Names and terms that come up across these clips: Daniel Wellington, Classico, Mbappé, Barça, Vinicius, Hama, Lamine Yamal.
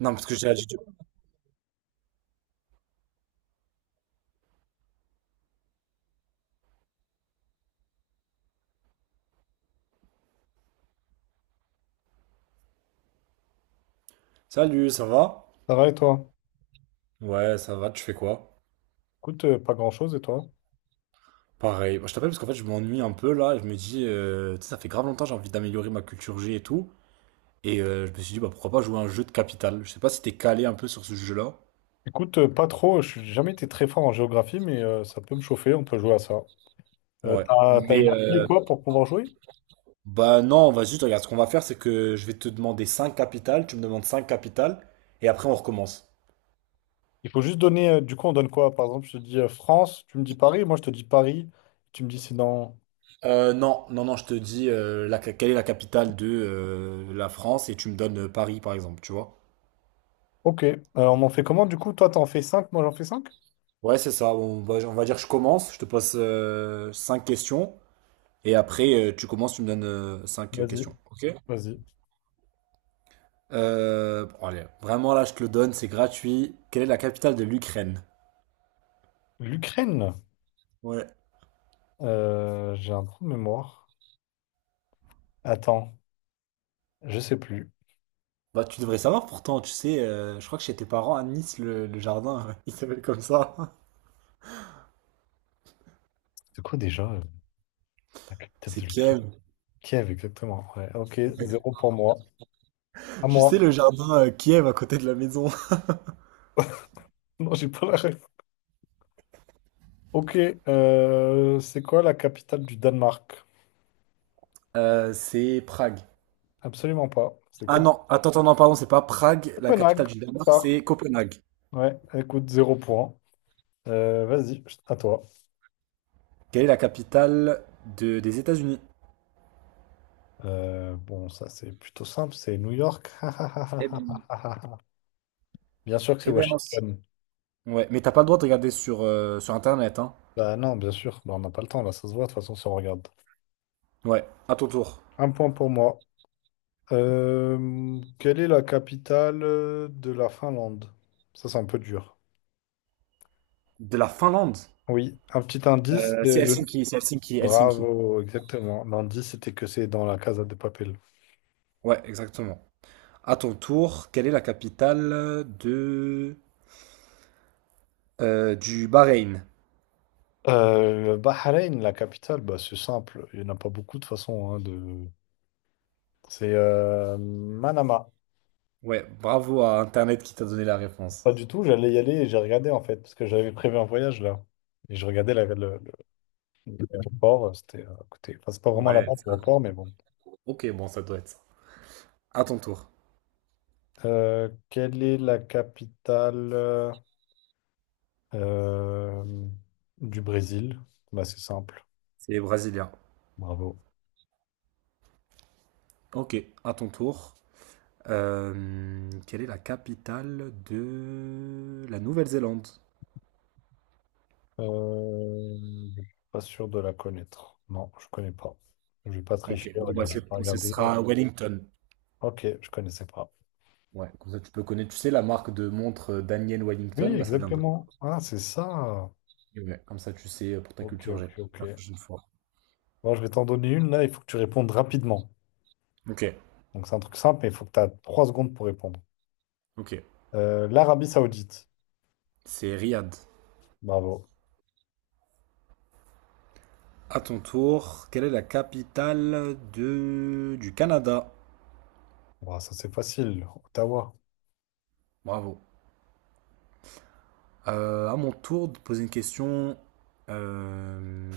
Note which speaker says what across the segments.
Speaker 1: Non, parce que j'ai dit Salut, ça va?
Speaker 2: Ça va et toi?
Speaker 1: Ouais, ça va, tu fais quoi?
Speaker 2: Écoute, pas grand-chose et toi?
Speaker 1: Pareil. Moi, je t'appelle parce qu'en fait, je m'ennuie un peu là, et je me dis, tu sais, ça fait grave longtemps, j'ai envie d'améliorer ma culture G et tout. Et je me suis dit, bah pourquoi pas jouer à un jeu de capital? Je sais pas si t'es calé un peu sur ce jeu-là.
Speaker 2: Écoute, pas trop, je n'ai jamais été très fort en géographie, mais ça peut me chauffer, on peut jouer à ça.
Speaker 1: Ouais.
Speaker 2: T'as
Speaker 1: Mais,
Speaker 2: une appli ou quoi pour pouvoir jouer?
Speaker 1: bah non, vas-y, tu regardes, ce qu'on va faire, c'est que je vais te demander 5 capitales, tu me demandes 5 capitales, et après on recommence.
Speaker 2: Il faut juste donner, du coup on donne quoi? Par exemple, je te dis France, tu me dis Paris, moi je te dis Paris, tu me dis c'est dans...
Speaker 1: Non, non, non, je te dis quelle est la capitale de la France et tu me donnes Paris par exemple, tu vois.
Speaker 2: Ok, on en fait comment du coup? Toi t'en fais cinq, moi j'en fais cinq.
Speaker 1: Ouais, c'est ça. Bon, on va dire je commence. Je te pose 5 questions. Et après, tu commences, tu me donnes 5
Speaker 2: Vas-y,
Speaker 1: questions. Ok?
Speaker 2: vas-y.
Speaker 1: Bon, allez, vraiment là, je te le donne, c'est gratuit. Quelle est la capitale de l'Ukraine?
Speaker 2: L'Ukraine,
Speaker 1: Ouais.
Speaker 2: J'ai un trou de mémoire. Attends, je sais plus.
Speaker 1: Bah, tu devrais savoir pourtant, tu sais, je crois que chez tes parents à Nice, le jardin, il s'appelle comme ça.
Speaker 2: C'est quoi déjà la capitale de
Speaker 1: C'est
Speaker 2: l'Ukraine?
Speaker 1: Kiev.
Speaker 2: Kiev, exactement. Ouais, ok, zéro pour moi. À
Speaker 1: Tu sais, le
Speaker 2: moi.
Speaker 1: jardin Kiev à côté de la maison.
Speaker 2: Non, j'ai pas la ref. Ok, c'est quoi la capitale du Danemark?
Speaker 1: C'est Prague.
Speaker 2: Absolument pas.
Speaker 1: Ah non, attends, attends, non, pardon, c'est pas Prague, la
Speaker 2: Copenhague.
Speaker 1: capitale du Danemark,
Speaker 2: Par.
Speaker 1: c'est Copenhague.
Speaker 2: Ouais, écoute, zéro point. Vas-y, à toi.
Speaker 1: Quelle est la capitale des États-Unis?
Speaker 2: Bon, ça c'est plutôt simple, c'est New York.
Speaker 1: Eh bien.
Speaker 2: Bien sûr que c'est
Speaker 1: Eh ben mince.
Speaker 2: Washington.
Speaker 1: Ouais, mais t'as pas le droit de regarder sur, sur Internet, hein.
Speaker 2: Bah non, bien sûr. Bah, on n'a pas le temps, là, ça se voit, de toute façon, si on regarde.
Speaker 1: Ouais, à ton tour.
Speaker 2: Un point pour moi. Quelle est la capitale de la Finlande? Ça, c'est un peu dur.
Speaker 1: De la Finlande.
Speaker 2: Oui, un petit indice,
Speaker 1: C'est
Speaker 2: c'est le
Speaker 1: Helsinki, c'est Helsinki, Helsinki.
Speaker 2: Bravo, exactement. L'indice, c'était que c'est dans la Casa de Papel.
Speaker 1: Ouais, exactement. À ton tour, quelle est la capitale de du Bahreïn?
Speaker 2: Bahreïn, la capitale, bah, c'est simple. Il n'y en a pas beaucoup de façon, hein, de... C'est Manama.
Speaker 1: Ouais, bravo à Internet qui t'a donné la réponse.
Speaker 2: Pas du tout, j'allais y aller et j'ai regardé en fait, parce que j'avais prévu un voyage là. Et je regardais l'aéroport, c'était à côté. Enfin, c'est pas vraiment
Speaker 1: Ouais,
Speaker 2: là-bas,
Speaker 1: c'est pas
Speaker 2: l'aéroport, mais bon.
Speaker 1: trop. Ok, bon, ça doit être ça. À ton tour.
Speaker 2: Quelle est la capitale euh, du Brésil? Bah, c'est simple.
Speaker 1: C'est brésilien.
Speaker 2: Bravo.
Speaker 1: Ok, à ton tour. Quelle est la capitale de la Nouvelle-Zélande?
Speaker 2: Euh, je suis pas sûr de la connaître. Non, je connais pas. Je vais pas tricher.
Speaker 1: Ok, bon, bah,
Speaker 2: Regarde, je vais pas
Speaker 1: ce
Speaker 2: regarder.
Speaker 1: sera Wellington.
Speaker 2: Ok, je connaissais pas.
Speaker 1: Ouais, comme ça tu peux connaître. Tu sais, la marque de montre Daniel Wellington,
Speaker 2: Oui,
Speaker 1: bah ça vient de.
Speaker 2: exactement. Ah, c'est ça.
Speaker 1: Ouais, comme ça tu sais pour ta
Speaker 2: Ok,
Speaker 1: culture G.
Speaker 2: ok, ok.
Speaker 1: La prochaine fois.
Speaker 2: Bon, je vais t'en donner une là. Il faut que tu répondes rapidement.
Speaker 1: Ok,
Speaker 2: Donc c'est un truc simple, mais il faut que tu as trois secondes pour répondre.
Speaker 1: ok.
Speaker 2: l'Arabie Saoudite.
Speaker 1: C'est Riyad.
Speaker 2: Bravo.
Speaker 1: À ton tour, quelle est la capitale de… du Canada?
Speaker 2: Bah, ça c'est facile. Ottawa.
Speaker 1: Bravo. À mon tour de poser une question. euh,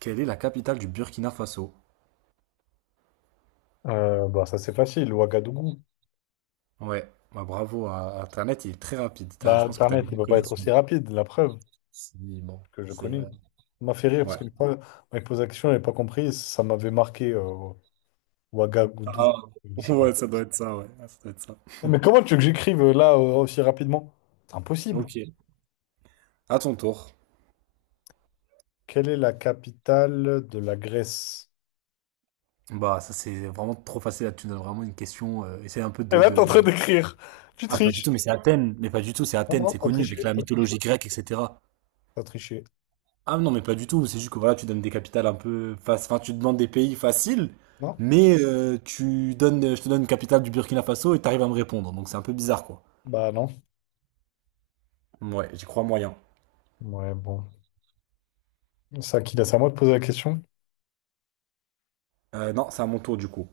Speaker 1: Quelle est la capitale du Burkina Faso?
Speaker 2: Bah, ça c'est facile. Ouagadougou.
Speaker 1: Ouais, bah, bravo à Internet, il est très rapide.
Speaker 2: Bah,
Speaker 1: Je pense que tu as
Speaker 2: Internet,
Speaker 1: une
Speaker 2: il
Speaker 1: bonne
Speaker 2: peut pas être
Speaker 1: connexion.
Speaker 2: aussi rapide. La preuve.
Speaker 1: Si, bon.
Speaker 2: Que je
Speaker 1: C'est
Speaker 2: connais. Ça m'a fait rire parce
Speaker 1: ouais.
Speaker 2: qu'une fois, on m'a posé la question, je n'avais pas compris, ça m'avait marqué Ouagadougou.
Speaker 1: Ah,
Speaker 2: C'est marrant.
Speaker 1: ouais, ça doit être ça, ouais. Ah, ça doit être ça.
Speaker 2: Non, mais comment tu veux que j'écrive là aussi rapidement? C'est impossible.
Speaker 1: Ok. À ton tour.
Speaker 2: Quelle est la capitale de la Grèce?
Speaker 1: Bah, ça c'est vraiment trop facile là, tu me donnes vraiment une question. Essaye un peu
Speaker 2: Et là, t'es en train
Speaker 1: de-
Speaker 2: d'écrire. Tu
Speaker 1: Ah, pas du
Speaker 2: triches.
Speaker 1: tout, mais c'est Athènes. Mais pas du tout, c'est
Speaker 2: Non,
Speaker 1: Athènes,
Speaker 2: non,
Speaker 1: c'est
Speaker 2: t'as
Speaker 1: connu avec
Speaker 2: triché,
Speaker 1: la
Speaker 2: t'as triché,
Speaker 1: mythologie grecque, etc.
Speaker 2: t'as triché.
Speaker 1: Ah non, mais pas du tout, c'est juste que voilà, tu donnes des capitales un peu. Enfin, tu demandes des pays faciles,
Speaker 2: Non?
Speaker 1: mais tu donnes, je te donne une capitale du Burkina Faso et t'arrives à me répondre. Donc c'est un peu bizarre, quoi.
Speaker 2: Bah non.
Speaker 1: Ouais, j'y crois moyen.
Speaker 2: Ouais, bon. C'est à qui là? C'est à moi de poser la question?
Speaker 1: Non, c'est à mon tour du coup.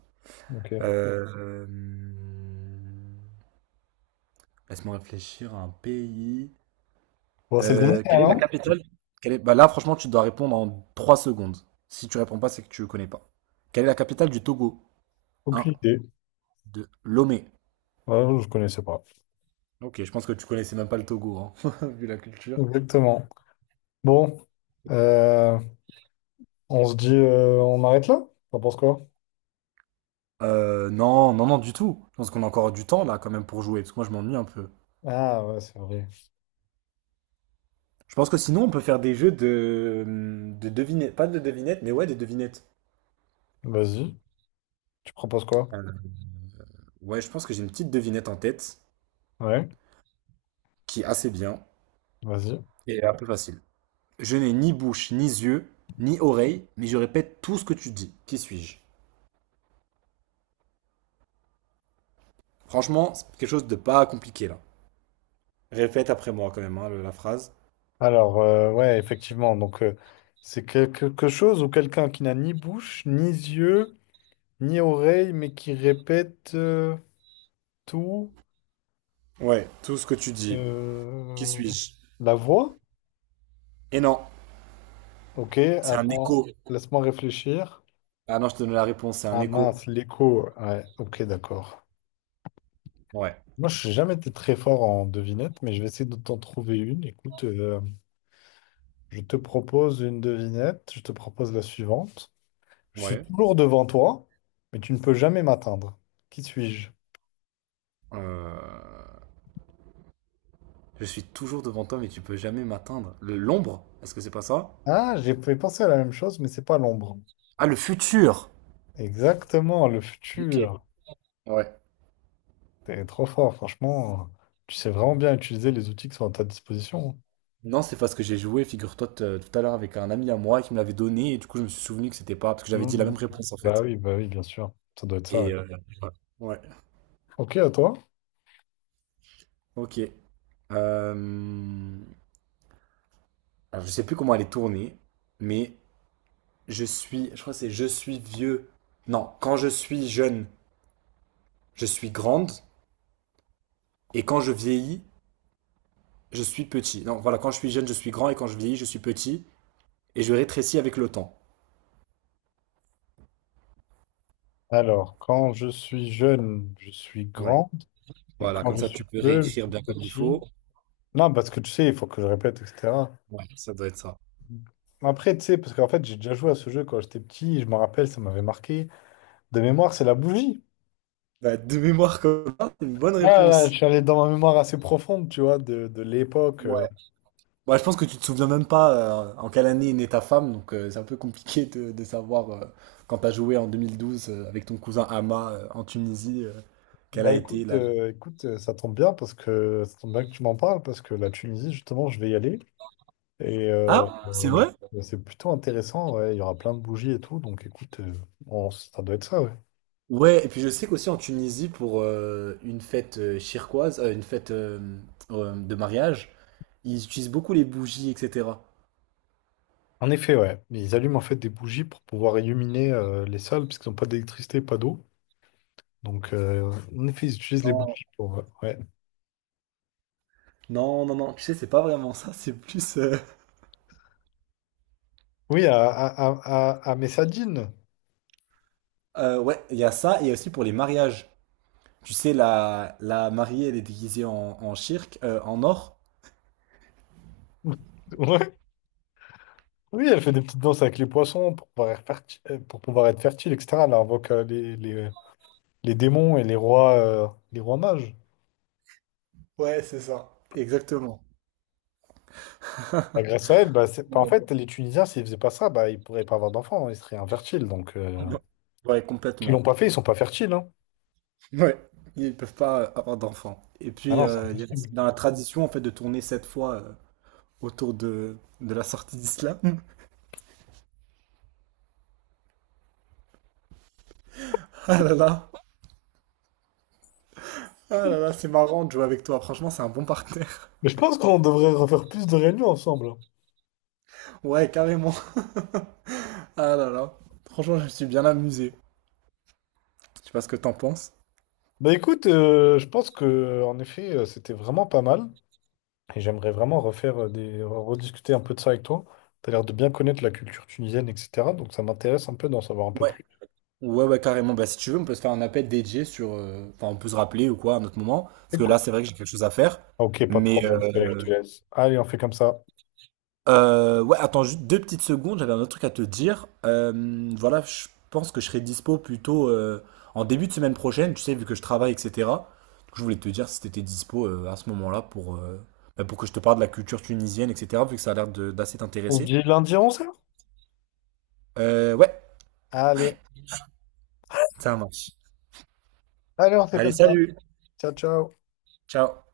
Speaker 2: Ok.
Speaker 1: Euh, euh, Laisse-moi réfléchir à un pays.
Speaker 2: Bon, c'est le dernier, hein,
Speaker 1: Quelle est la
Speaker 2: non?
Speaker 1: capitale? Bah là, franchement, tu dois répondre en 3 secondes. Si tu réponds pas, c'est que tu connais pas. Quelle est la capitale du Togo? Un,
Speaker 2: Aucune idée.
Speaker 1: 2, Lomé.
Speaker 2: Ouais, je connaissais pas.
Speaker 1: Ok, je pense que tu connaissais même pas le Togo, hein, vu la culture.
Speaker 2: Exactement. Bon. Euh, On se dit, on arrête là? T'en penses quoi?
Speaker 1: Non, non, non, du tout. Je pense qu'on a encore du temps là quand même pour jouer, parce que moi je m'ennuie un peu.
Speaker 2: Ah ouais, c'est vrai.
Speaker 1: Je pense que sinon on peut faire des jeux de devinettes, pas de devinettes, mais ouais, des devinettes.
Speaker 2: Vas-y. Tu proposes quoi?
Speaker 1: Euh, ouais, je pense que j'ai une petite devinette en tête
Speaker 2: Ouais,
Speaker 1: qui est assez bien
Speaker 2: vas-y.
Speaker 1: et un peu facile. Je n'ai ni bouche, ni yeux, ni oreille, mais je répète tout ce que tu dis. Qui suis-je? Franchement, c'est quelque chose de pas compliqué là. Répète après moi quand même hein, la phrase.
Speaker 2: Alors, ouais, effectivement. Donc, c'est quelque chose ou quelqu'un qui n'a ni bouche, ni yeux, ni oreille, mais qui répète tout.
Speaker 1: Ouais, tout ce que tu dis. Qui
Speaker 2: euh,
Speaker 1: suis-je?
Speaker 2: La voix?
Speaker 1: Et non,
Speaker 2: Ok,
Speaker 1: c'est un
Speaker 2: attends.
Speaker 1: écho.
Speaker 2: Laisse-moi réfléchir.
Speaker 1: Ah non, je te donne la réponse, c'est un
Speaker 2: Ah
Speaker 1: écho.
Speaker 2: mince, l'écho. Ouais, ok, d'accord.
Speaker 1: Ouais,
Speaker 2: Moi, je n'ai jamais été très fort en devinette, mais je vais essayer de t'en trouver une. Écoute. Je te propose une devinette, je te propose la suivante. Je suis
Speaker 1: ouais.
Speaker 2: toujours devant toi, mais tu ne peux jamais m'atteindre. Qui suis-je?
Speaker 1: Euh, Je suis toujours devant toi, mais tu peux jamais m'atteindre. Le L'ombre? Est-ce que c'est pas ça?
Speaker 2: Ah, j'ai pensé à la même chose, mais c'est pas l'ombre.
Speaker 1: Ah, le futur?
Speaker 2: Exactement, le
Speaker 1: Ok.
Speaker 2: futur.
Speaker 1: Ouais.
Speaker 2: T'es trop fort, franchement. Tu sais vraiment bien utiliser les outils qui sont à ta disposition.
Speaker 1: Non, c'est parce que j'ai joué, figure-toi, tout à l'heure avec un ami à moi qui me l'avait donné, et du coup, je me suis souvenu que c'était pas, parce que j'avais dit la
Speaker 2: Mhm.
Speaker 1: même réponse en fait.
Speaker 2: Bah oui, bien sûr. Ça doit être ça, ouais.
Speaker 1: Et voilà. Ouais,
Speaker 2: Ok, à toi.
Speaker 1: ok. Euh, alors, je sais plus comment elle est tournée, mais je crois que c'est je suis vieux. Non, quand je suis jeune, je suis grande, et quand je vieillis, je suis petit. Non, voilà, quand je suis jeune, je suis grand, et quand je vieillis, je suis petit, et je rétrécis avec le temps.
Speaker 2: Alors, quand je suis jeune, je suis
Speaker 1: Ouais.
Speaker 2: grand. Et
Speaker 1: Voilà,
Speaker 2: quand
Speaker 1: comme
Speaker 2: je
Speaker 1: ça
Speaker 2: suis
Speaker 1: tu peux
Speaker 2: peu, je
Speaker 1: réécrire
Speaker 2: suis
Speaker 1: il
Speaker 2: petit.
Speaker 1: faut.
Speaker 2: Non, parce que tu sais, il faut que je répète, etc.
Speaker 1: Ouais, ça doit être ça.
Speaker 2: Après, tu sais, parce qu'en fait, j'ai déjà joué à ce jeu quand j'étais petit, et je me rappelle, ça m'avait marqué. De mémoire, c'est la bougie.
Speaker 1: Bah, de mémoire comme ça, c'est une bonne
Speaker 2: Là, là,
Speaker 1: réponse.
Speaker 2: je suis allé dans ma mémoire assez profonde, tu vois, de l'époque.
Speaker 1: Ouais. Bah, je pense que tu te souviens même pas en quelle année est née ta femme, donc c'est un peu compliqué de savoir quand t'as joué en 2012 avec ton cousin Hama en Tunisie, quelle
Speaker 2: Bah
Speaker 1: a été
Speaker 2: écoute,
Speaker 1: la…
Speaker 2: écoute, ça tombe bien parce que ça tombe bien que tu m'en parles, parce que la Tunisie, justement, je vais y aller. Et
Speaker 1: Ah, c'est vrai?
Speaker 2: c'est plutôt intéressant, ouais. Il y aura plein de bougies et tout, donc écoute, ça doit être ça, ouais.
Speaker 1: Ouais, et puis je sais qu'aussi en Tunisie, pour une fête chirquoise, une fête de mariage, ils utilisent beaucoup les bougies, etc.
Speaker 2: En effet, ouais. Ils allument en fait des bougies pour pouvoir illuminer les salles, puisqu'ils n'ont pas d'électricité, pas d'eau. Donc, en effet, ils utilisent les
Speaker 1: Non,
Speaker 2: boucliers pour. Ouais.
Speaker 1: non, non, non, tu sais, c'est pas vraiment ça, c'est plus…
Speaker 2: Oui, à Messadine.
Speaker 1: ouais, il y a ça, et aussi pour les mariages. Tu sais, la mariée, elle est déguisée en, en shirk, en or.
Speaker 2: Ouais. Oui, elle fait des petites danses avec les poissons pour pouvoir être fertile, etc. Elle invoque les démons et les rois mages.
Speaker 1: Ouais, c'est ça. Exactement.
Speaker 2: Bah, grâce à elle, bah, en fait, les Tunisiens, s'ils faisaient pas ça, bah, ils pourraient pas avoir d'enfants, hein, ils seraient infertiles. Donc,
Speaker 1: Ouais,
Speaker 2: ils l'ont
Speaker 1: complètement.
Speaker 2: pas fait, ils sont pas fertiles, hein.
Speaker 1: Ouais. Ils peuvent pas avoir d'enfants. Et
Speaker 2: Ah
Speaker 1: puis,
Speaker 2: non, c'est impossible.
Speaker 1: dans la tradition, en fait, de tourner cette fois autour de la sortie d'Islam. Ah là là. Ah là là, c'est marrant de jouer avec toi. Franchement, c'est un bon partenaire.
Speaker 2: Mais je pense qu'on devrait refaire plus de réunions ensemble, hein.
Speaker 1: Ouais, carrément. Ah là là. Franchement, je me suis bien amusé. Je sais pas ce que t'en penses.
Speaker 2: Bah écoute, je pense que en effet, c'était vraiment pas mal. Et j'aimerais vraiment refaire rediscuter un peu de ça avec toi. Tu as l'air de bien connaître la culture tunisienne, etc. Donc ça m'intéresse un peu d'en savoir un peu plus.
Speaker 1: Ouais, ouais, carrément. Bah, si tu veux, on peut se faire un appel dédié sur. Enfin, on peut se rappeler ou quoi à un autre moment. Parce que là,
Speaker 2: Écoute.
Speaker 1: c'est vrai que j'ai quelque chose à faire.
Speaker 2: Ok, pas de
Speaker 1: Mais
Speaker 2: problème, je te laisse. je
Speaker 1: euh,
Speaker 2: te laisse. Allez, on fait comme ça.
Speaker 1: ouais, attends juste 2 petites secondes. J'avais un autre truc à te dire. Voilà, je pense que je serai dispo plutôt en début de semaine prochaine. Tu sais, vu que je travaille, etc. Donc, je voulais te dire si t'étais dispo à ce moment-là pour bah, pour que je te parle de la culture tunisienne, etc. Vu que ça a d'assez
Speaker 2: On se
Speaker 1: t'intéresser.
Speaker 2: dit lundi 11h?
Speaker 1: Ouais,
Speaker 2: Allez.
Speaker 1: ça marche.
Speaker 2: Allez, on fait
Speaker 1: Allez,
Speaker 2: comme ça.
Speaker 1: salut.
Speaker 2: Ciao, ciao.
Speaker 1: Ciao.